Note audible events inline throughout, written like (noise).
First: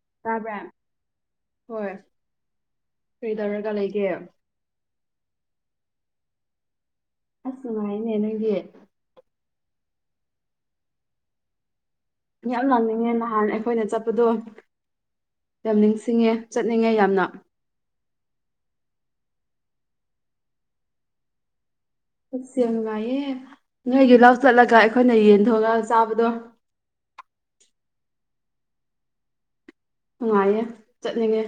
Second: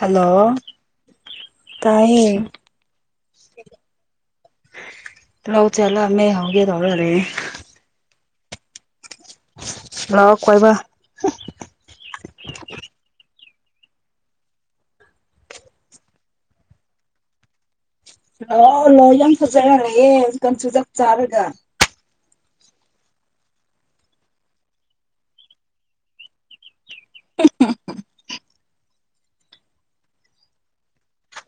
hello ꯇꯥꯕ꯭ꯔꯥ ꯍꯣꯏ ꯇꯥꯏ ꯀꯔꯤ ꯇꯧꯔꯒ ꯂꯩꯒꯦ ꯂꯧ ꯆꯠꯂꯝꯃꯦ ꯍꯧꯒꯦ ꯇꯧꯔ ꯂꯩꯌꯦ ꯑꯁ ꯅꯨꯡꯉꯥꯏꯅꯦ ꯅꯪꯒꯤ ꯂꯥꯎ ꯀꯣꯏꯕ ꯌꯥꯝ ꯅꯣꯛꯅꯤꯡꯉꯦ ꯅꯍꯥꯟ ꯑꯩꯈꯣꯏꯅ ꯆꯠꯄꯗꯣ ꯌꯥꯝ ꯅꯤꯡꯁꯤꯡꯉꯦ ꯆꯠꯅꯤꯡꯉꯦ ꯌꯥꯝꯅ ꯂꯥꯛꯑꯣ ꯂꯥꯛꯑꯣ ꯌꯥꯝ ꯐꯖꯔ ꯂꯩꯌꯦ ꯍꯧꯖꯤꯛꯀꯥꯟ ꯆꯨꯖꯥꯛ ꯆꯥꯔꯒ ꯑꯁ ꯌꯥꯝ ꯅꯨꯡꯉꯥꯏꯌꯦ ꯅꯣꯏꯒꯤ ꯂꯥꯎ ꯆꯠꯂꯒ ꯑꯩꯈꯣꯏꯅ ꯌꯦꯟ ꯊꯣꯛꯑꯒ ꯆꯥꯕꯗꯣ (unintelligible) ꯅꯨꯡꯉꯥꯏꯌꯦ ꯆꯠꯅꯤꯡꯉꯦ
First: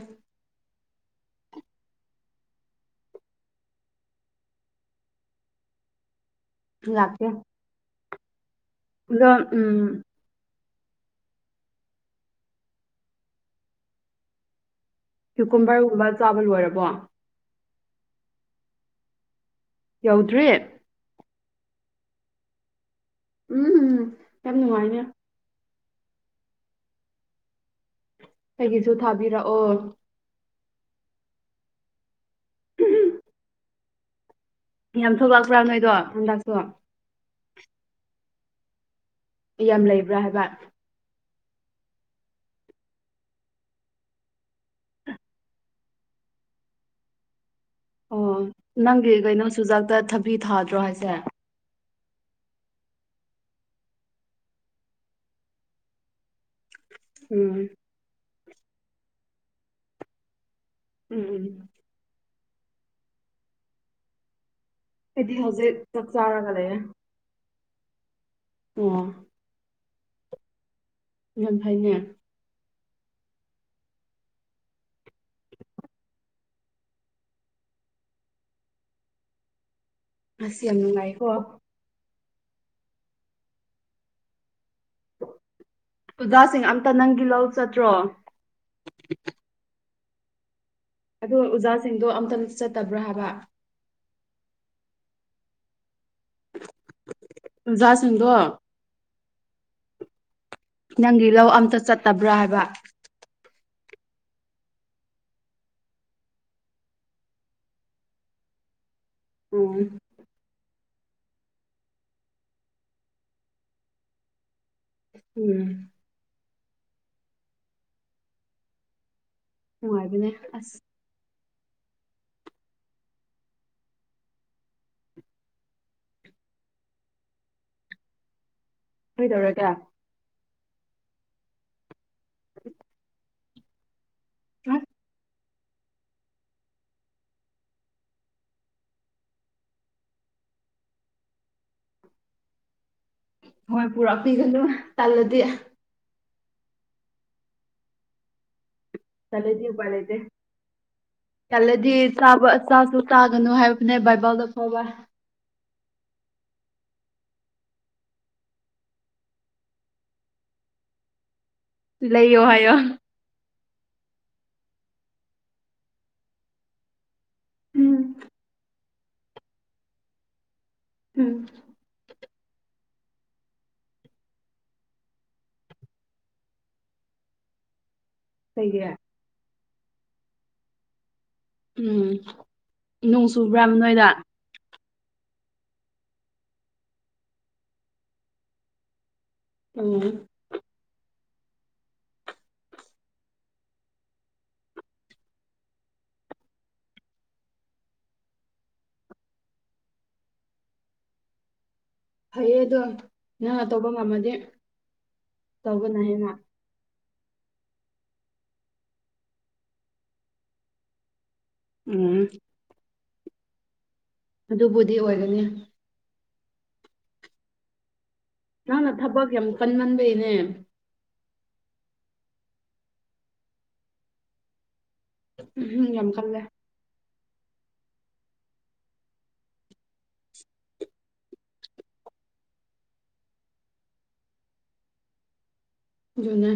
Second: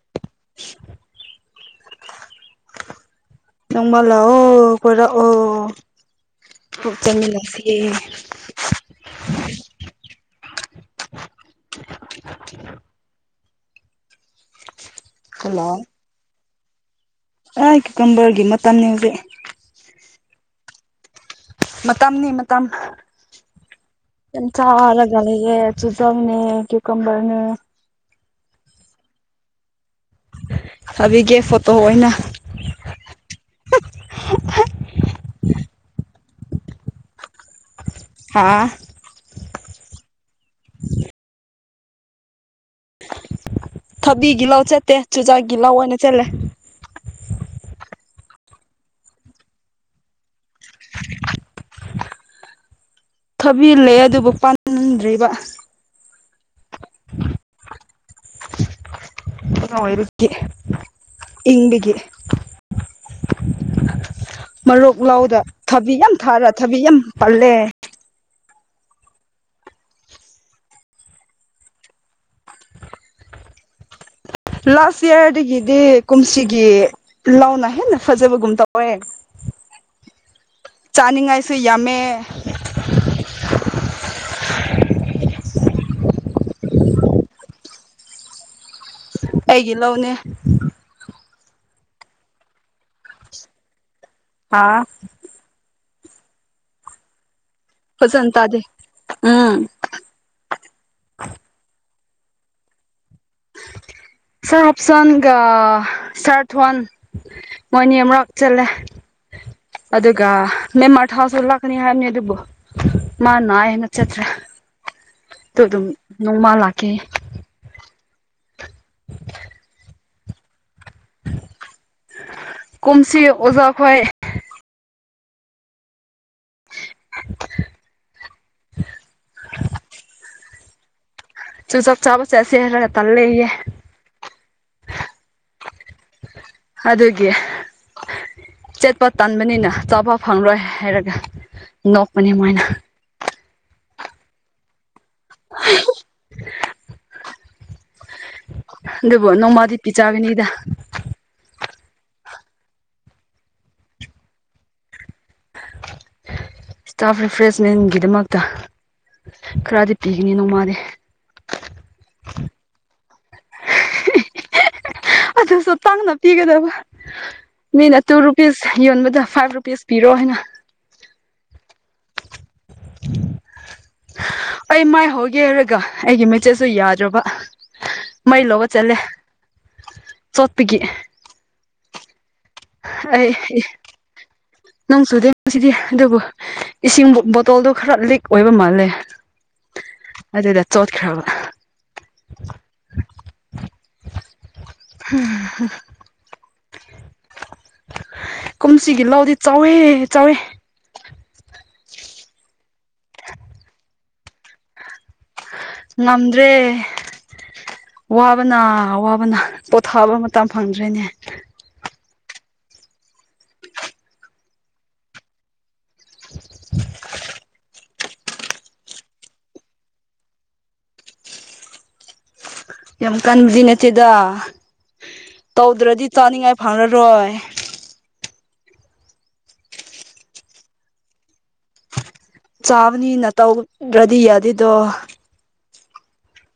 ꯅꯣꯡꯃ ꯂꯥꯛꯑꯣ ꯀꯣꯏꯔꯛꯑꯣ ꯄꯨꯛ ꯆꯥꯃꯤꯟꯅꯁꯦ ꯑꯗ ꯎꯝ ꯀꯨꯀꯨꯝꯕꯔꯒꯨꯝꯕ ꯆꯥꯕ ꯂꯣꯏꯔꯕꯣ ꯑꯥꯏ ꯀꯨꯀꯨꯝꯕꯔꯒꯤ ꯃꯇꯝꯅꯦ ꯍꯧꯖꯤꯛ ꯌꯧꯗ꯭ꯔꯤꯌꯦ ꯃꯇꯝꯅꯤ ꯃꯇꯝ ꯎꯝ ꯌꯦꯟ ꯌꯥꯝ ꯅꯨꯡꯉꯥꯏꯅꯦ ꯆꯥꯔꯒ ꯂꯩꯌꯦ ꯆꯨꯖꯪꯅꯦ ꯀ꯭ꯌꯨꯀꯝꯕꯔꯅꯦ ꯀꯩꯒꯤꯁꯨ ꯊꯥꯕꯤꯔꯛꯑꯣ ꯊꯥꯕꯤꯒꯦ ꯐꯣꯇꯣ ꯑꯣꯏꯅ ꯌꯥꯝ ꯊꯂꯛꯄ꯭ꯔꯥ ꯅꯣꯏꯗꯣ ꯍꯟꯗꯥꯛꯁꯨ ꯍꯥꯥ ꯌꯥꯝ ꯂꯩꯕ꯭ꯔꯥ ꯍꯥꯏꯕ ꯊꯕꯤꯒꯤ ꯂꯧ ꯆꯠꯇꯦ ꯆꯨꯖꯥꯛꯒꯤ ꯂꯧ ꯑꯣꯏꯅ ꯆꯠꯂꯦ ꯑꯣ ꯅꯪꯒꯤ ꯀꯩꯅꯣ ꯆꯨꯖꯥꯛꯇ ꯊꯕꯤ ꯊꯥꯗ꯭ꯔꯣ ꯍꯥꯏꯁꯦ ꯊꯥꯕꯤꯜꯂꯦ ꯑꯗꯨꯕꯨ ꯄꯥꯟꯅꯤꯡꯗ꯭ꯔꯤꯕ ꯎꯝ ꯑꯣꯏꯔꯛꯀꯤ ꯎꯝ ꯎꯝ ꯏꯪꯕꯤꯒꯤ ꯃꯔꯨꯛ ꯑꯩꯗꯤ ꯂꯧꯗ ꯍꯧꯖꯤꯛ ꯊꯕꯤ ꯆꯥꯛ ꯌꯥꯝ ꯊꯥꯔ ꯆꯥꯔꯒ ꯂꯩꯌꯦ ꯊꯕꯤ ꯌꯥꯝ ꯄꯜꯂꯦ ꯑꯣ ꯌꯥꯝ ꯐꯥꯏꯅꯦ ꯂꯥꯁ ꯌꯔ ꯗꯒꯤꯗꯤ ꯀꯨꯝꯁꯤꯒꯤ ꯂꯥꯎꯅ ꯍꯦꯟꯅ ꯐꯖꯕꯒꯨꯝ ꯇꯧꯋꯦ ꯑꯁ ꯌꯥꯝ ꯅꯨꯡꯉꯥꯏꯀꯣ ꯆꯥꯅꯤꯡꯉꯥꯏꯁꯨ ꯌꯥꯝꯃꯦ ꯑꯣꯖꯥꯁꯤꯡ ꯑꯝꯇ ꯅꯪꯒꯤ ꯂꯧ ꯆꯠꯇ꯭ꯔꯣ ꯑꯩꯒꯤ ꯂꯧꯅꯦ ꯑꯗꯨ ꯎꯖꯥꯁꯤꯡꯗꯣ ꯑꯝꯇꯪ ꯆꯠꯇꯕ꯭ꯔꯥ ꯍꯥꯏꯕ ꯍꯥ ꯑꯣꯖꯥꯁꯤꯡꯗꯣ ꯐꯖꯅ ꯇꯥꯗꯦ ꯎꯝ ꯅꯪꯒꯤ ꯂꯧ ꯑꯝꯇ ꯆꯠꯇꯕ꯭ꯔꯥ ꯍꯥꯏꯕ ꯁꯔ ꯑꯣꯞꯁꯟꯒ ꯁꯔ ꯊ꯭ꯋꯥꯟ ꯃꯣꯏꯅꯤ ꯑꯝꯔꯛ ꯆꯠꯂꯦ (unintelligible) ꯑꯗꯨꯒ ꯅꯦꯝꯃꯥꯔ ꯊꯥꯎꯁꯨ ꯂꯥꯛꯀꯅꯤ ꯍꯥꯏꯕꯅꯤ ꯑꯗꯨꯕꯨ ꯃꯥ ꯅꯥꯏꯌꯦꯅ ꯆꯠꯇ꯭ꯔꯦ ꯇ ꯎꯝ ꯑꯗꯨꯝ ꯅꯣꯡꯃ ꯂꯥꯛꯀꯦ (unintelligible) ꯅꯨꯡꯉꯥꯏꯕꯅꯤ ꯑꯁ ꯀꯨꯝꯁꯤ ꯑꯣꯖꯥ ꯈꯣꯏ (unintelligible) ꯀꯩꯗꯧꯔꯒꯦ ꯆꯨꯖꯥꯛ ꯆꯥꯕ ꯆꯠꯁꯦ ꯍꯥꯏꯔꯒ ꯇꯜꯂꯦꯌꯦ (unintelligible) ꯑꯗꯨꯒꯤ ꯆꯠꯄ ꯇꯟꯕꯅꯤꯅ ꯆꯥꯕ ꯐꯪꯔꯣꯏ ꯍꯥꯏꯔꯒ ꯅꯣꯛꯄꯅꯤ ꯃꯣꯏꯅ ꯃꯅꯤꯄꯨꯔ ꯑꯄꯨꯟꯕꯅ ꯇꯜꯂꯗꯤ ꯑꯗꯨꯕꯨ ꯇꯜꯂꯗꯤ ꯅꯣꯡꯃꯗꯤ ꯎꯄꯥꯏ ꯂꯩꯇꯦ ꯄꯤꯆꯥꯒꯅꯤꯗ ꯇꯜꯂꯗꯤ ꯆꯥꯕ ꯆꯥꯁꯨ ꯆꯥꯒꯅꯨ ꯍꯥꯏꯕꯅꯦ ꯕꯥꯏꯕꯜꯗ ꯐꯥꯎꯕ ꯇꯥꯐ ꯔꯤꯐ꯭ꯔꯦꯁꯃꯦꯟꯒꯤꯗꯃꯛꯇ ꯈꯔꯗꯤ ꯄꯤꯒꯅꯤ ꯅꯣꯡꯃꯗꯤ ꯂꯩꯌꯣ ꯍꯥꯏꯌꯣ ꯑꯗꯨꯁꯨ ꯇꯥꯡꯅ ꯄꯤꯒꯗꯕ ꯃꯤꯅ ꯎꯝ ꯑꯇꯨ ꯔꯨꯄꯤꯁ ꯌꯣꯟꯕꯗ ꯐꯥꯏꯚ ꯔꯨꯄꯤꯁ ꯄꯤꯔꯣ ꯍꯥꯏꯅ ꯎꯝ ꯎꯝ ꯑꯩ ꯃꯥꯏꯍꯧꯒꯦ ꯍꯥꯏꯔꯒ ꯑꯩꯒꯤ ꯃꯦꯆꯦꯠꯁꯨ ꯌꯥꯗ꯭ꯔꯕ ꯃꯩ ꯂꯧꯕ ꯀꯩꯒꯤ ꯆꯠꯂꯦ ꯆꯣꯠꯄꯒꯤ ꯎꯝ ꯅꯣꯡ ꯑꯩ ꯑꯦ ꯆꯨꯕ꯭ꯔꯥꯕ ꯅꯣꯏꯗ ꯅꯣꯡꯁꯨꯨꯗꯦ ꯉꯁꯤꯗꯤ ꯑꯗꯨꯕꯨ ꯏꯁꯤꯡ ꯕꯣꯇꯜꯗꯣ ꯈꯔ ꯂꯤꯛ ꯑꯣꯏꯕ ꯃꯥꯜꯂꯦ ꯎꯝ ꯑꯗꯨꯗ ꯆꯣꯠꯈ꯭ꯔꯕ ꯍꯨꯝ ꯍꯨꯝ ꯀꯨꯝꯁꯤꯒꯤ ꯂꯧꯗꯤ ꯆꯥꯎꯋꯦꯍꯦ ꯆꯥꯎꯋꯦ ꯐꯩꯌꯦ ꯑꯗꯣ ꯅꯪꯅ ꯇꯧꯕ ꯉꯝꯃꯗꯤ ꯇꯧꯕꯅ ꯍꯦꯟꯅ ꯉꯝꯗ꯭ꯔꯦ ꯋꯥꯕꯅ ꯋꯥꯕꯅ ꯄꯣꯊꯥꯕ ꯃꯇꯝ ꯐꯪꯗ꯭ꯔꯦꯅꯦ ꯎꯝ ꯑꯗꯨꯕꯨꯗꯤ ꯑꯣꯏꯒꯅꯤ (inaudible) ꯅꯪꯅ ꯊꯕꯛ ꯌꯥꯝ ꯀꯟꯃꯟꯕꯩꯅꯦ ꯌꯥꯝ ꯀꯟꯁꯤ ꯅꯠꯇꯦꯗ ꯎꯝ ꯇꯧꯗ꯭ꯔꯗꯤ ꯌꯥꯝ ꯀꯜꯂꯦ ꯆꯥꯅꯤꯡꯉꯥꯏ ꯐꯪꯔꯔꯣꯏ ꯆꯥꯕꯅꯤꯅ ꯇꯧꯗ꯭ꯔꯗꯤ ꯌꯥꯗꯦꯗꯣ ꯑꯗꯨꯅ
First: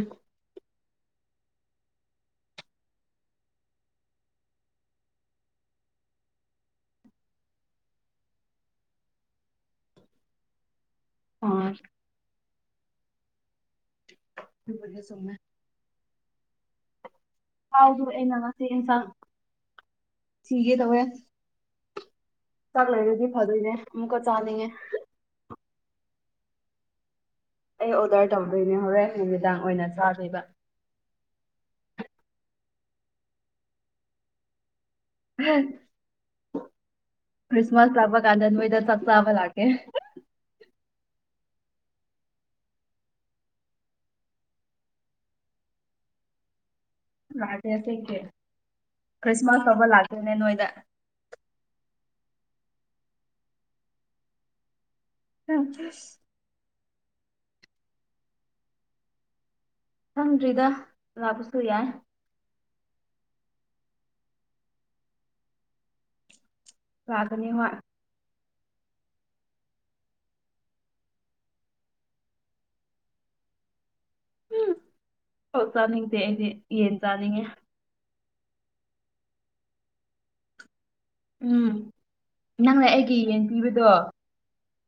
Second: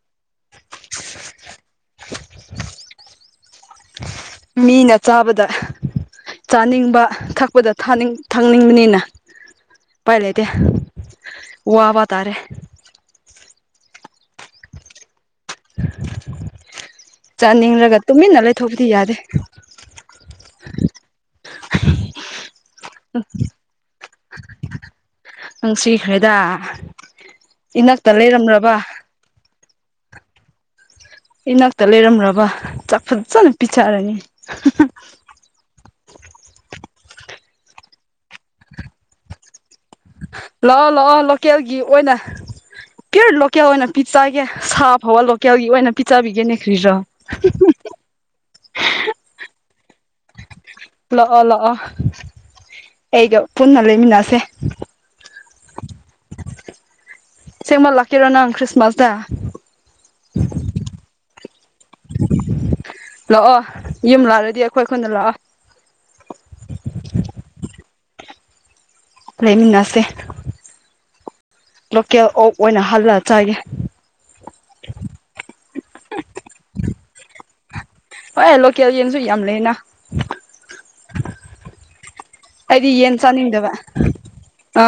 ꯃꯤꯅ ꯆꯥꯕꯗ ꯆꯥꯅꯤꯡꯕ ꯊꯛꯄꯗꯅꯤꯡ ꯊꯛꯅꯤꯡꯕꯅꯤꯅ ꯎꯄꯥꯏ ꯂꯩꯇꯦ ꯑ ꯋꯥꯕꯇꯥꯔꯦ ꯌꯥ ꯁꯃꯃꯦ ꯆꯥꯅꯤꯡꯂꯒ ꯊꯥꯎꯗꯣ ꯑꯩꯅ ꯇꯨꯃꯤꯟꯅ ꯉꯁꯤ ꯂꯩꯊꯣꯛꯄꯗꯤ ꯏꯟꯁꯥꯡ ꯌꯥꯗꯦ ꯊꯤꯒꯦ ꯇꯧꯋꯦ ꯆꯥꯛ ꯂꯩꯔꯗꯤ ꯐꯗꯣꯏꯅꯦ ꯑꯃꯨꯛꯀ ꯆꯥꯅꯤꯡꯉꯦ ꯅꯨꯡꯁꯤꯈ꯭ꯔꯦꯗ ꯑꯩ ꯏꯅꯛꯇ ꯑꯣꯔꯗꯔ ꯂꯩꯔꯝꯂꯕ ꯇꯧꯗꯣꯏꯅꯦ ꯍꯣꯔꯦꯟ ꯅꯨꯃꯤꯗꯥꯡ ꯑꯣꯏꯅ ꯆꯥꯗꯣꯏꯕ ꯏꯅꯥꯛꯇ ꯂꯩꯔꯝꯕ ꯆꯥꯛ ꯐꯖꯅ ꯄꯤꯊꯛꯔꯅꯤ ꯈ꯭ꯔꯤꯁꯃꯁ ꯂꯥꯕꯀꯥꯟꯗ ꯅꯣꯏꯗ ꯆꯥꯛ ꯆꯥꯕ ꯂꯥꯀꯦ ꯂꯥꯛꯑꯣ ꯂꯥꯛꯑꯣ ꯂꯣꯀꯦꯜꯒꯤ ꯑꯣꯏꯅ ꯄꯤꯌꯣꯔ ꯂꯣꯀꯦꯜ ꯑꯣꯏꯅ ꯄꯤꯆꯒꯦ ꯁꯥ ꯐꯥꯎꯕ ꯂꯣꯀꯦꯜꯒꯤ ꯑꯣꯏꯅ ꯄꯤꯆꯕꯤꯒꯦꯅꯦ ꯈ꯭ꯔꯤꯖꯣ ꯂꯥꯛꯑꯒꯦ ꯊꯦꯡꯀꯦ ꯈ꯭ꯔꯤꯁꯃꯥꯁ ꯐꯕ ꯂꯥꯛꯒꯦꯅꯦ ꯅꯣꯏꯗ ꯂꯥꯛꯑꯣ ꯂꯥꯛꯑꯣ ꯑꯩꯒ ꯄꯨꯟꯅ ꯂꯩꯃꯤꯟꯅꯁꯦ ꯎꯝ ꯁꯤꯦꯡꯃꯜ ꯂꯥꯛꯀꯤꯔꯣ ꯅꯪ ꯀ꯭ꯔꯤꯁꯃꯁꯗ ꯁꯪꯗ꯭ꯔꯤꯗ ꯂꯥꯛꯄꯁꯨ ꯌꯥꯏ ꯂꯥꯛꯑꯣ ꯌꯨꯝ ꯂꯥꯛꯂꯗꯤ ꯑꯩꯈꯣꯏ ꯑꯩꯈꯟꯗ ꯂꯥꯛꯑꯣ ꯂꯥꯛꯒꯅꯤ ꯍꯣꯏ ꯂꯩꯃꯤꯟꯅꯁꯦ ꯂꯣꯀꯦꯜ ꯑꯣꯛ ꯑꯣꯏꯅ ꯍꯜꯂꯒ ꯆꯥꯏꯌꯦ ꯎꯝ ꯍꯧ ꯆꯥꯅꯤꯡꯗꯦ ꯑꯩꯗꯤ ꯌꯦꯟ ꯆꯥꯅꯤꯡꯉꯦ ꯍꯣꯏ ꯑꯦ ꯂꯣꯀꯦꯜ ꯌꯦꯟꯁꯨ ꯌꯥꯝ ꯂꯩꯅ ꯎꯝ ꯅꯪꯅ ꯑꯩꯗꯤ ꯌꯦꯟ ꯑꯩꯒꯤ ꯆꯅꯤꯡꯗꯕ ꯄꯤꯕꯗꯣ ꯑ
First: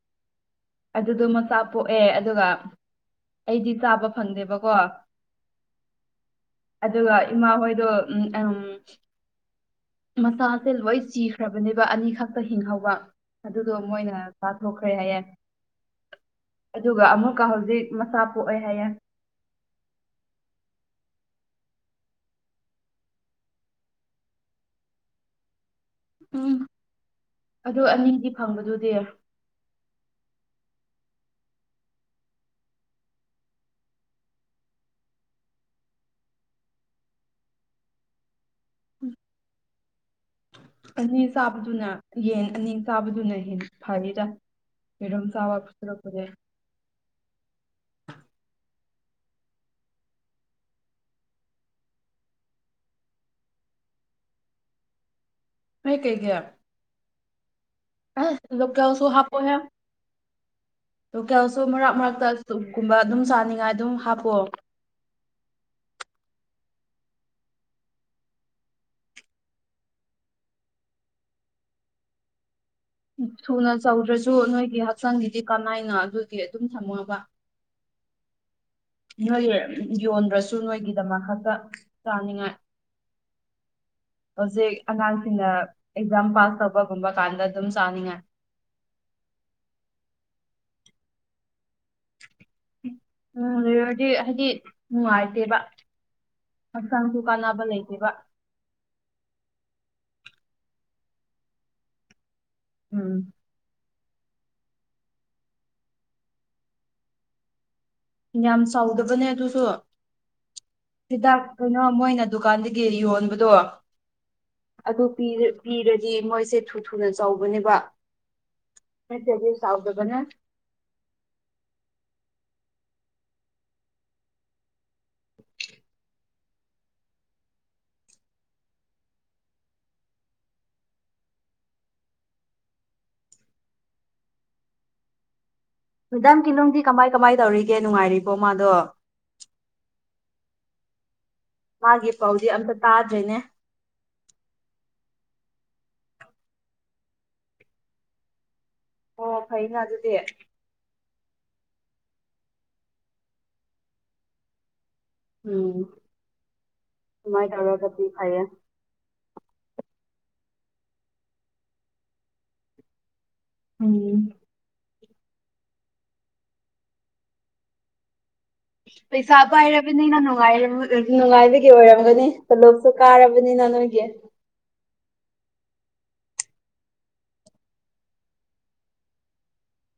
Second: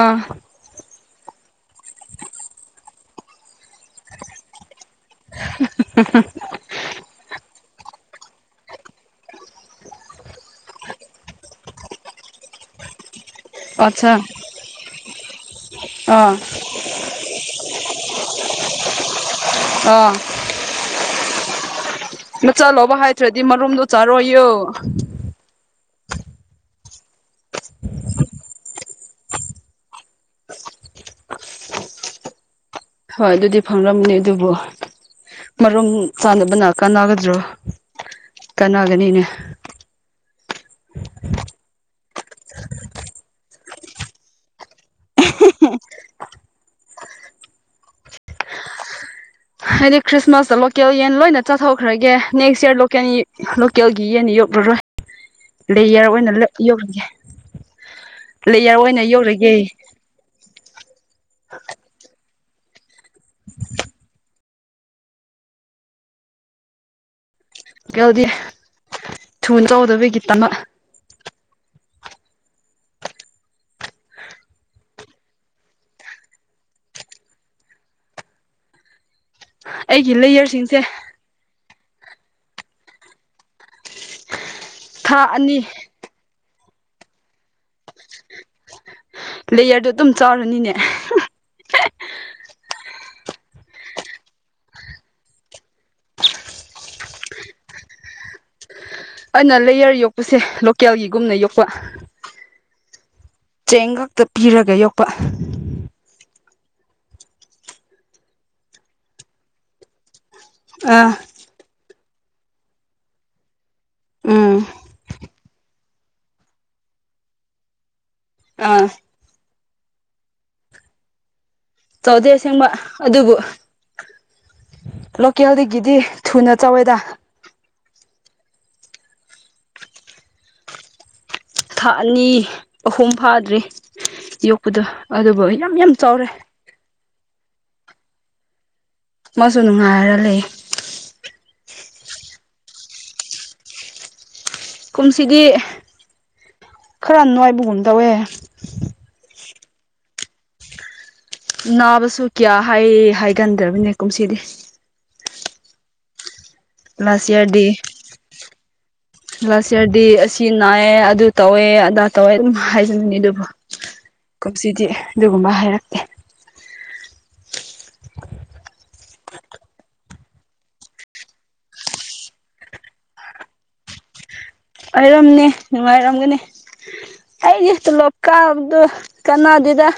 ꯑꯗꯨꯗꯣ ꯃꯆꯥ ꯄꯣꯛꯑꯦ ꯑꯗꯨꯒ ꯑꯩꯗꯤ ꯆꯥꯕ ꯐꯪꯗꯦꯕꯀꯣ ꯍ ꯍꯝ ꯑꯗꯨꯒ ꯏꯃꯥ ꯍꯣꯏꯗꯣ ꯎꯝ ꯃꯁꯥꯁꯦ ꯂꯣꯏ ꯆꯤꯈ꯭ꯔꯕꯅꯦꯕ ꯑꯅꯤꯈꯛꯇ ꯍꯤꯡꯍꯧꯕ ꯑꯗꯨꯗꯣ ꯑꯠꯆꯥ ꯃꯣꯏꯅ ꯇꯥꯊꯣꯛꯈ꯭ꯔꯦ ꯍꯥꯏꯌꯦ ꯑꯥ ꯑꯗꯨꯒ ꯑꯃꯨꯛꯀ ꯍꯧꯖꯤꯛ ꯃꯆꯥ ꯄꯣꯛꯑꯦ ꯍꯥꯏꯌꯦꯦ ꯑꯥ ꯅ ꯆꯠꯂꯣꯕ ꯍꯥꯏꯗ꯭ꯔꯗꯤ ꯃꯔꯨꯝꯗꯣ ꯆꯥꯔꯣꯏꯌꯨ ꯎꯝ ꯑꯗꯨ ꯑꯅꯤꯗꯤ ꯐꯪꯕꯗꯨꯗꯤ ꯍꯣꯏ ꯑꯗꯨꯗꯤ ꯐꯪꯔꯝꯅꯤ ꯑꯗꯨꯕꯨ ꯃꯔꯨꯝ ꯆꯥꯅꯕꯅ ꯀꯥꯟꯅꯒꯗ꯭ꯔꯣ ꯀꯥꯟꯅꯒꯅꯤꯅꯦ ꯑꯅꯤ ꯆꯥꯕꯗꯨꯅ ꯌꯦꯟ ꯑꯅꯤ ꯆꯥꯕꯗꯨꯅ ꯍ ꯐꯔꯤꯔ ꯄꯤꯔꯝ ꯆꯥꯕꯨꯔꯛꯄꯗꯦ ꯍꯥꯏꯗꯤ ꯈ꯭ꯔꯤꯁꯃꯥꯁꯇ ꯂꯣꯀꯦꯜ ꯌꯦꯟ ꯂꯣꯏꯅ ꯆꯥꯊꯣꯛꯈ꯭ꯔꯒꯦ ꯅꯦꯛꯁ ꯌꯔ ꯂꯣꯀꯦꯜ ꯂꯣꯀꯦꯜꯒꯤ ꯌꯦꯟ ꯌꯣꯛꯂꯔꯣꯏ ꯅꯣꯏ ꯂꯦꯌꯔ ꯑꯣꯏꯅ ꯀꯩꯒꯤ ꯌꯧꯔꯒꯦ ꯑꯁ ꯂꯦꯌꯔ ꯑꯣꯏꯅ ꯂꯣꯀꯦꯜꯁꯨ ꯌꯧꯔꯒꯦ ꯍꯥꯞꯄꯣꯍꯦ ꯂꯣꯀꯦꯜꯁꯨ ꯃꯔꯛ ꯃꯔꯛꯇ ꯆꯞꯀꯨꯝꯕ ꯑꯗꯨꯝ ꯆꯥꯅꯤꯡꯉꯥꯏ ꯑꯗꯨꯝ ꯍꯥꯞꯄꯑꯣ ꯀꯦꯜꯗꯤ ꯊꯨ ꯆꯥꯎꯗꯕꯒꯤꯗꯃꯛ ꯊꯨꯅ ꯆꯧꯗ꯭ꯔꯁꯨ ꯅꯣꯏꯒꯤ ꯍꯛꯆꯥꯡꯒꯤꯗꯤ ꯀꯃꯥꯏꯅ ꯑꯗꯨꯗꯤ ꯑꯗꯨꯝ ꯊꯝꯃꯣꯕ ꯅꯣꯏ ꯑꯩꯒꯤ ꯌꯣꯟꯗ꯭ꯔꯁꯨ ꯂꯦꯌꯔꯁꯤꯡꯁꯦ ꯅꯣꯏꯒꯤꯗꯃꯛ ꯈꯛꯇ ꯆꯥꯅꯤꯡꯉꯥꯏ ꯍꯧꯖꯤꯛ ꯊꯥ ꯑꯉꯥꯡꯁꯤꯡꯅ ꯑꯅꯤ ꯑꯦꯛꯖꯥꯝ ꯄꯥꯁ ꯇꯧꯕꯒꯨꯝꯕ ꯀꯥꯟꯗ ꯑꯗꯨꯝ ꯆꯥꯅꯤꯡꯉꯥꯏ ꯂꯦꯌꯔꯗꯣ ꯑꯗꯨꯝ ꯆꯥꯔꯅꯤꯅꯦ ꯎꯝ ꯂꯩꯔꯨꯔꯗꯤ ꯍꯥꯏꯗꯤ ꯅꯨꯡꯉꯥꯏꯇꯦꯕ ꯍꯛꯆꯥꯡꯁꯨ ꯀꯥꯟꯅꯕ ꯂꯩꯇꯦꯕ ꯑꯩꯅ ꯂꯩꯌꯔ ꯌꯣꯛꯄꯁꯦ ꯂꯣꯀꯦꯜꯒꯤꯒꯨꯝꯅ ꯌꯣꯛꯄ ꯎꯝ ꯆꯦꯡ ꯈꯛꯇ ꯄꯤꯔꯒ ꯌꯣꯛꯄ ꯌꯥꯝ ꯆꯥꯎꯗꯕꯅꯦ ꯑꯗꯨꯁꯨ ꯑꯥ ꯍꯤꯗꯥꯛ ꯀꯩꯅꯣ ꯃꯣꯏꯅ ꯗꯨꯀꯥꯟꯗꯒꯤꯔꯤ ꯌꯣꯟꯕꯗꯣ ꯎꯝ ꯑꯗꯨ ꯃꯣꯏꯁꯦ ꯊꯨ ꯊꯨꯅ ꯆꯥꯎꯕꯅꯦꯕ ꯑꯥ ꯃ ꯆꯁꯥꯎꯗꯕꯅꯦ ꯆꯥꯎꯧꯗꯩ ꯑꯁꯦꯡꯕ ꯑꯗꯨꯕꯨ ꯂꯣꯀꯦꯜꯗꯒꯤꯗꯤ ꯊꯨꯅ ꯆꯥꯎꯧꯋꯦꯗ ꯊꯥ ꯑꯅꯤ ꯑꯍꯨꯝ ꯐꯥꯗ꯭ꯔꯔꯤ ꯌꯣꯛꯄꯗ ꯑꯗꯨꯕꯨ ꯌꯥꯝ ꯌꯥꯝ ꯆꯥꯎꯔꯦ ꯃꯦꯗꯥꯝ ꯀꯤꯂꯣꯗꯤ ꯀꯃꯥꯏ ꯀꯃꯥꯏ ꯇꯧꯔꯤꯒꯦ ꯅꯨꯡꯉꯥꯏꯔꯤꯕꯣ ꯃꯥꯗꯣ ꯃꯁꯨ ꯅꯨꯡꯉꯥꯏꯔ ꯂꯩ ꯃꯥꯒꯤ ꯄꯥꯎꯁꯦ ꯑꯝꯇ ꯇꯥꯗ꯭ꯔꯤꯅꯦ ꯀꯨꯝꯁꯤꯗꯤ ꯈꯔ ꯅꯨꯡꯉꯥꯏꯕꯒꯨꯝ ꯇꯧꯋꯦ ꯑꯣ ꯐꯩꯅ ꯑꯗꯨꯗꯤ ꯅꯥꯕꯁꯨ ꯀꯌꯥ ꯍꯥꯏ ꯍꯥꯏꯒꯟꯗ꯭ꯔꯕꯅꯦ ꯀꯨꯝꯁꯤꯗꯤ ꯎꯝ ꯑꯗꯨꯃꯥꯏꯅ ꯁꯤꯌꯥꯗꯤ ꯇꯧꯔꯒꯗꯤ ꯐꯩꯌꯦ ꯂꯥꯁ ꯏꯌꯥꯔꯗꯤ ꯑꯁꯤ ꯅꯥꯏꯌꯦꯦ ꯑꯗꯨ ꯇꯧꯋꯦ ꯑꯗꯥ ꯇꯧꯋꯦ ꯑꯗꯨꯝ ꯍꯥꯏꯖꯅꯤꯡꯅꯤ ꯑꯗꯨꯕꯨꯣ ꯎꯝ ꯀꯨꯝꯁꯤꯗꯤ ꯑꯗꯨꯒꯨꯝꯕ ꯍꯥꯏꯔꯛꯇꯦ ꯄꯩꯁꯥ ꯄꯥꯏꯔꯕꯅꯤꯅ ꯅꯨꯡꯉꯥꯏ ꯅꯨꯡꯉꯥꯏꯕꯒꯤ ꯑꯣꯏꯔꯝꯒꯅꯤ ꯇꯣꯂꯣꯛꯁꯨ ꯀꯥꯔꯕꯅꯤꯅ ꯅꯣꯏꯒꯤ ꯑꯣꯏꯔꯝꯅꯦ ꯅꯨꯡꯉꯥꯏꯔꯝꯒꯅꯤ ꯑꯩꯁ ꯇꯂꯣꯞꯀꯥꯕꯗꯨ ꯀꯩꯅꯣꯗꯨꯗ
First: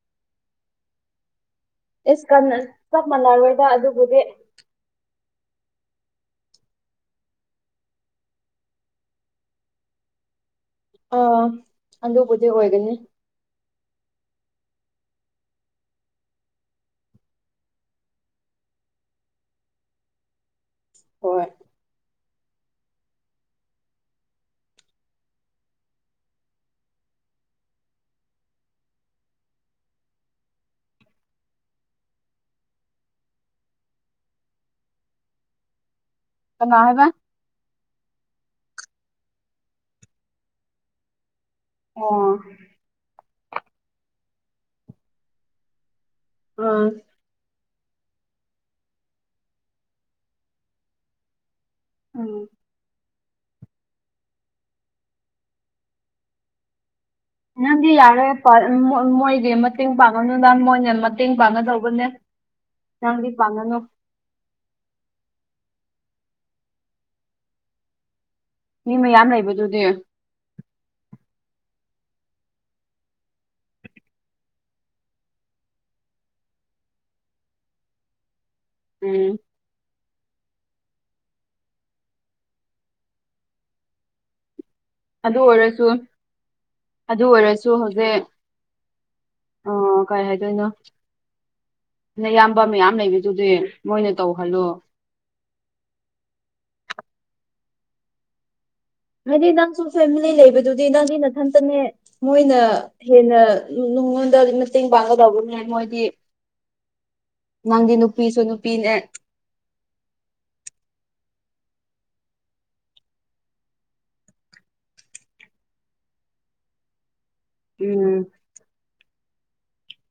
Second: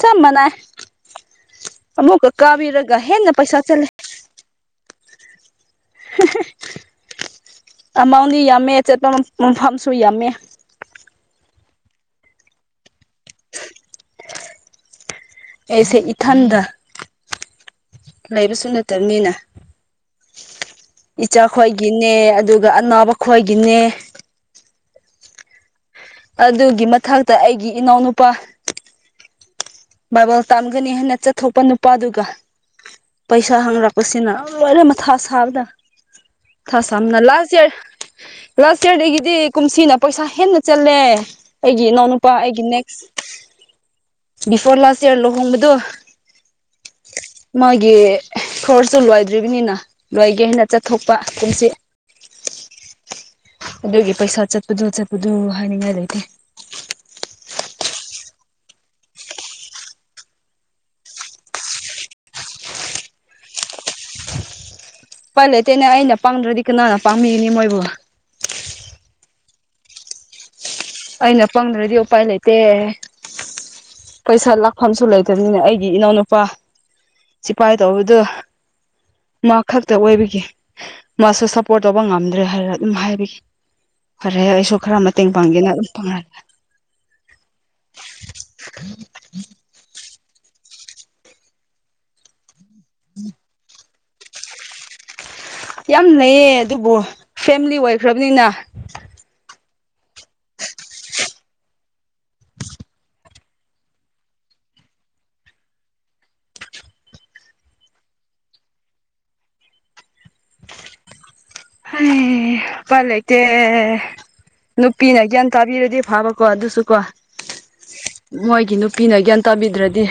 ꯆꯞ ꯃꯥꯟꯅ ꯑꯃꯃꯨꯀ ꯀꯥꯕꯤꯔꯒ ꯍꯦꯟꯅ ꯄꯩꯁꯥ ꯆꯂꯦ ꯦ ꯑꯃꯥꯎꯟꯗꯤ ꯌꯥꯝꯃꯦ ꯆꯠꯄ ꯃꯐꯝꯁꯨ ꯌꯥꯝꯃꯦ ꯑꯥ ꯑꯗꯨꯕꯨꯗꯤ ꯑꯣꯏꯒꯅꯤ ꯑꯩꯁꯦ ꯏꯊꯟꯗ ꯂꯩꯕꯁꯨ ꯅꯠꯇꯕꯅꯤꯅ ꯏꯆꯥ ꯍꯣꯏ ꯈ꯭ꯣꯏ ꯒꯤꯅꯦ ꯑꯗꯨꯒ ꯑꯅꯥꯕ ꯈꯣꯏꯒꯤꯅꯦ ꯑꯗꯨꯒꯤ ꯃꯊꯛꯇ ꯑꯩꯒꯤ ꯏꯅꯥꯎꯅꯨꯄꯥ ꯕꯥꯏꯕꯜ ꯇꯥꯝꯒꯅꯤ ꯍꯥꯏꯅ ꯆꯠꯊꯣꯛꯄ ꯅꯨꯄꯥꯗꯨꯒ ꯄꯩꯁꯥ ꯍꯥꯡꯔꯛꯄꯁꯤꯅ ꯂꯣꯏꯅ ꯃꯊꯥ ꯁꯥꯕꯗ ꯀꯅꯥ ꯊ ꯍꯥꯏꯕ ꯁꯝꯅ ꯂꯥꯁ ꯌꯥꯔ ꯂꯥꯁ ꯏꯔꯗꯒꯤꯗꯤ ꯀꯨꯝꯁꯤꯅ ꯄꯩꯁꯥ ꯍꯦꯟꯅ ꯆꯜꯂꯦ ꯑꯩꯒꯤ ꯏꯅꯥꯎꯅꯨꯄꯥ ꯑꯣ ꯑꯩꯒꯤ ꯅꯦꯛꯁ ꯕꯤꯐꯣꯔ ꯂꯥꯁ ꯏꯔ ꯂꯨꯍꯣꯡꯕꯗꯣ ꯑꯥ ꯃꯥꯒꯤ ꯈꯣꯔꯁꯁꯨ ꯂꯣꯏꯗ꯭ꯔꯤꯕꯅꯤꯅ ꯂꯣꯏꯒꯦ ꯑꯩꯅ ꯆꯠꯊꯣꯛꯄ ꯀꯨꯝꯁꯤ ꯎꯝ ꯑꯗꯨꯒꯤ ꯄꯩꯁꯥ ꯆꯠꯄꯗꯨꯣ ꯆꯠꯄꯗꯣ ꯍꯥꯏꯅꯤꯡꯉꯥꯏ ꯂꯩꯇꯦ ꯅꯪꯗꯤ ꯌꯥꯔꯦ ꯃꯣꯏꯗꯤ ꯃꯇꯦꯡ ꯄꯥꯡꯉꯅꯨꯗ ꯃꯣꯏꯅ ꯃꯇꯦꯡ ꯄꯥꯡꯒꯗꯧꯕꯅꯦ ꯅꯥꯡꯪꯗꯤ ꯐꯪꯅ ꯄꯜ ꯂꯩꯇꯦꯅꯦ ꯑꯩꯅ ꯄꯥꯗ꯭ꯔꯗꯤ ꯀꯅꯥꯅ ꯄꯥꯝꯃꯤꯅꯤ ꯃꯣꯏꯕꯨ ꯃꯤ ꯃꯌꯥꯝ ꯂꯩꯕꯗꯨꯗꯤ ꯑꯩꯅ ꯄꯪꯗ꯭ꯔꯗꯤ ꯎꯄꯥꯏ ꯂꯩꯇꯦ ꯄꯩꯁꯥ ꯂꯥꯛꯐꯝꯁꯨ ꯂꯩꯇꯕꯅꯤꯅ ꯑꯩꯒꯤ ꯏꯅꯥꯎꯅꯨꯄꯥ ꯁꯤꯖꯤꯄꯥꯏꯇ ꯍꯧꯗ ꯎꯝ ꯃꯥ ꯈꯛꯇ ꯑꯣꯏꯕꯒꯤ ꯃꯥꯁꯨ ꯁꯄꯣꯔꯠ ꯇꯧꯕ ꯉꯝꯗ꯭ꯔꯦ ꯍꯥꯏꯔ ꯑꯗꯨꯝ ꯍꯥꯏꯕꯒꯤ ꯐꯔꯦ ꯑꯩꯁꯨ ꯈꯔꯝ ꯑꯗꯨ ꯑꯣꯏꯔꯁꯨ ꯑꯗꯨ ꯑꯣꯏꯔꯁꯨ ꯍꯧꯖꯤꯛ ꯑꯣ ꯀꯔꯤ ꯍꯥꯏꯗꯣꯏꯅꯣ ꯩꯅꯌꯥꯝꯕ ꯃꯌꯥꯝ ꯂꯩꯕꯗꯨꯗꯤ ꯃꯣꯏꯅ ꯇꯧꯍꯜꯂꯣ ꯌꯥꯝ ꯂꯩꯌꯦ ꯑꯗꯨꯕꯨ ꯐꯦꯃꯤꯂꯤ ꯑꯣꯏꯈ꯭ꯔꯕꯅꯤꯅ ꯍꯥꯏꯗꯤ ꯅꯪꯁꯨ ꯐꯦꯃꯤꯂꯤ ꯂꯩꯕꯗꯨꯗꯤ ꯅꯪꯒꯤ ꯅꯊꯟꯇꯅꯦ ꯃꯣꯏꯅ ꯍꯦꯟꯅ ꯅꯉꯣꯟꯗ ꯃꯇꯦꯡ ꯄꯥꯡꯒꯗꯧꯕꯅꯦ ꯃꯣꯏꯗꯤ ꯅꯪꯗꯤ ꯅꯨꯄꯤꯁꯨ ꯅꯨꯄꯤꯅꯦ ꯑ ꯐ ꯂꯩꯀ ꯅꯨꯄꯤꯅ ꯒ꯭ꯌꯥꯟ ꯇꯥꯕꯤꯔꯗꯤ ꯐꯥꯕꯀꯣ ꯑꯗꯨꯁꯨ ꯀꯣ ꯎꯝ ꯃꯣꯏꯒꯤ ꯅꯨꯄꯤꯅ ꯒ꯭ꯌꯥꯟ ꯇꯥꯕꯤꯗ꯭ꯔꯗꯤ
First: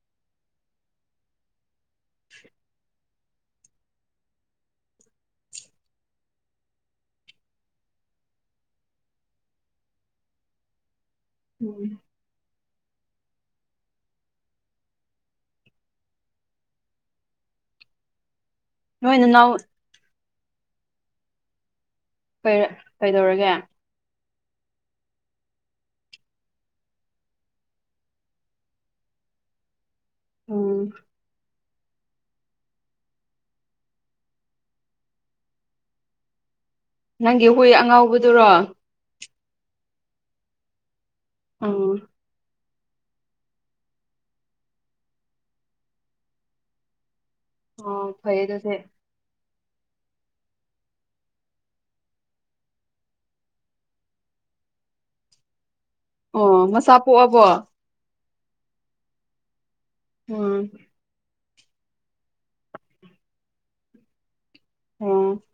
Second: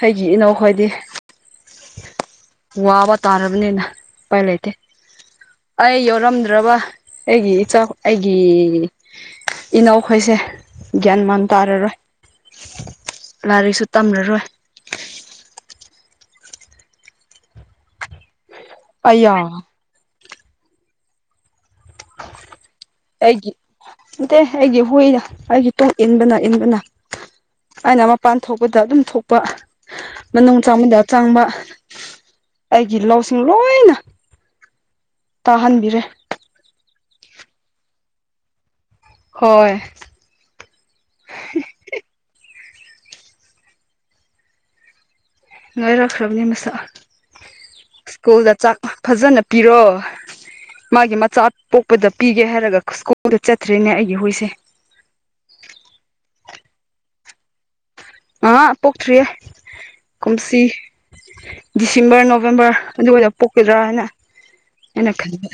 ꯑꯩꯒꯤ ꯏꯅꯥꯎꯈꯣꯏꯗꯤ ꯋꯥꯕ ꯇꯥꯔꯕꯅꯤꯅ ꯎꯄꯥꯏ ꯂꯩꯇꯦ ꯑꯩ ꯌꯥꯎꯔꯝꯗ꯭ꯔꯕ ꯑꯩꯒꯤ ꯏꯆꯥꯎ ꯑꯩꯒꯤ ꯏꯅꯥꯎꯈꯣꯏꯁꯦ ꯒ꯭ꯌꯥꯟ ꯃꯥꯟ ꯎꯝ ꯇꯥꯔꯔꯣꯏ ꯂꯥꯏꯔꯤꯛꯁꯨ ꯇꯝꯔꯔꯣꯏ ꯅꯣꯏ ꯑꯌꯥ ꯅꯅꯥꯎ ꯀꯩꯔ ꯀꯩꯗꯧꯔꯒꯦ ꯑꯩꯒꯤ ꯅꯠꯇꯦ ꯑꯩꯒꯤ ꯍꯨꯏꯅ ꯑꯩꯒꯤ ꯇꯨꯡ ꯏꯟꯕꯅ ꯏꯟꯕꯅ ꯑꯩꯅ ꯃꯄꯥꯟ ꯊꯣꯛꯄꯗ ꯑꯗꯨꯝ ꯊꯣꯛꯄ ꯅꯅꯨꯡ ꯎꯝ ꯆꯥꯕꯗ ꯑꯆꯥꯡꯕ ꯑꯩꯒꯤ ꯂꯧꯁꯤꯡ ꯂꯣꯏ ꯇꯥꯍꯟꯕꯤꯔꯦ ꯅꯪꯒꯤ ꯍꯣꯏ ꯑꯉꯥꯎꯕꯗꯨꯔꯣ ꯍꯣꯏ ꯑꯣ ꯂꯣꯏꯔꯛꯈ꯭ꯔꯕꯅꯤ ꯃꯁꯛ ꯑꯣ ꯐꯩꯌꯦ ꯁ꯭ꯀꯨꯜꯗ ꯑꯗꯨꯗꯤ ꯆꯥꯛ ꯐꯖꯅ ꯄꯤꯔꯣ ꯃꯥꯒꯤ ꯃꯆꯥ ꯄꯣꯛꯄꯗ ꯄꯤꯒꯦ ꯍꯥꯏꯔꯒ ꯁ꯭ꯀꯨꯜꯗ ꯆꯠꯇ꯭ꯔꯤꯅꯦ ꯑꯩꯒꯤ ꯍꯣꯏꯁꯦ ꯑꯣ ꯃꯆꯥꯥ ꯄꯣꯛꯑꯕꯣ ꯑ ꯄꯣꯛꯇ꯭ꯔꯤꯌꯦ ꯀꯨꯝꯁꯤ ꯎꯝ ꯗꯤꯁꯦꯝꯕꯔ ꯅꯣꯕꯦꯝꯕꯔ ꯑꯗꯨ ꯑꯣꯏꯅ ꯄꯣꯛꯀꯗ꯭ꯔꯥꯅ ꯑꯩꯅ ꯑꯣ ꯈꯟꯕ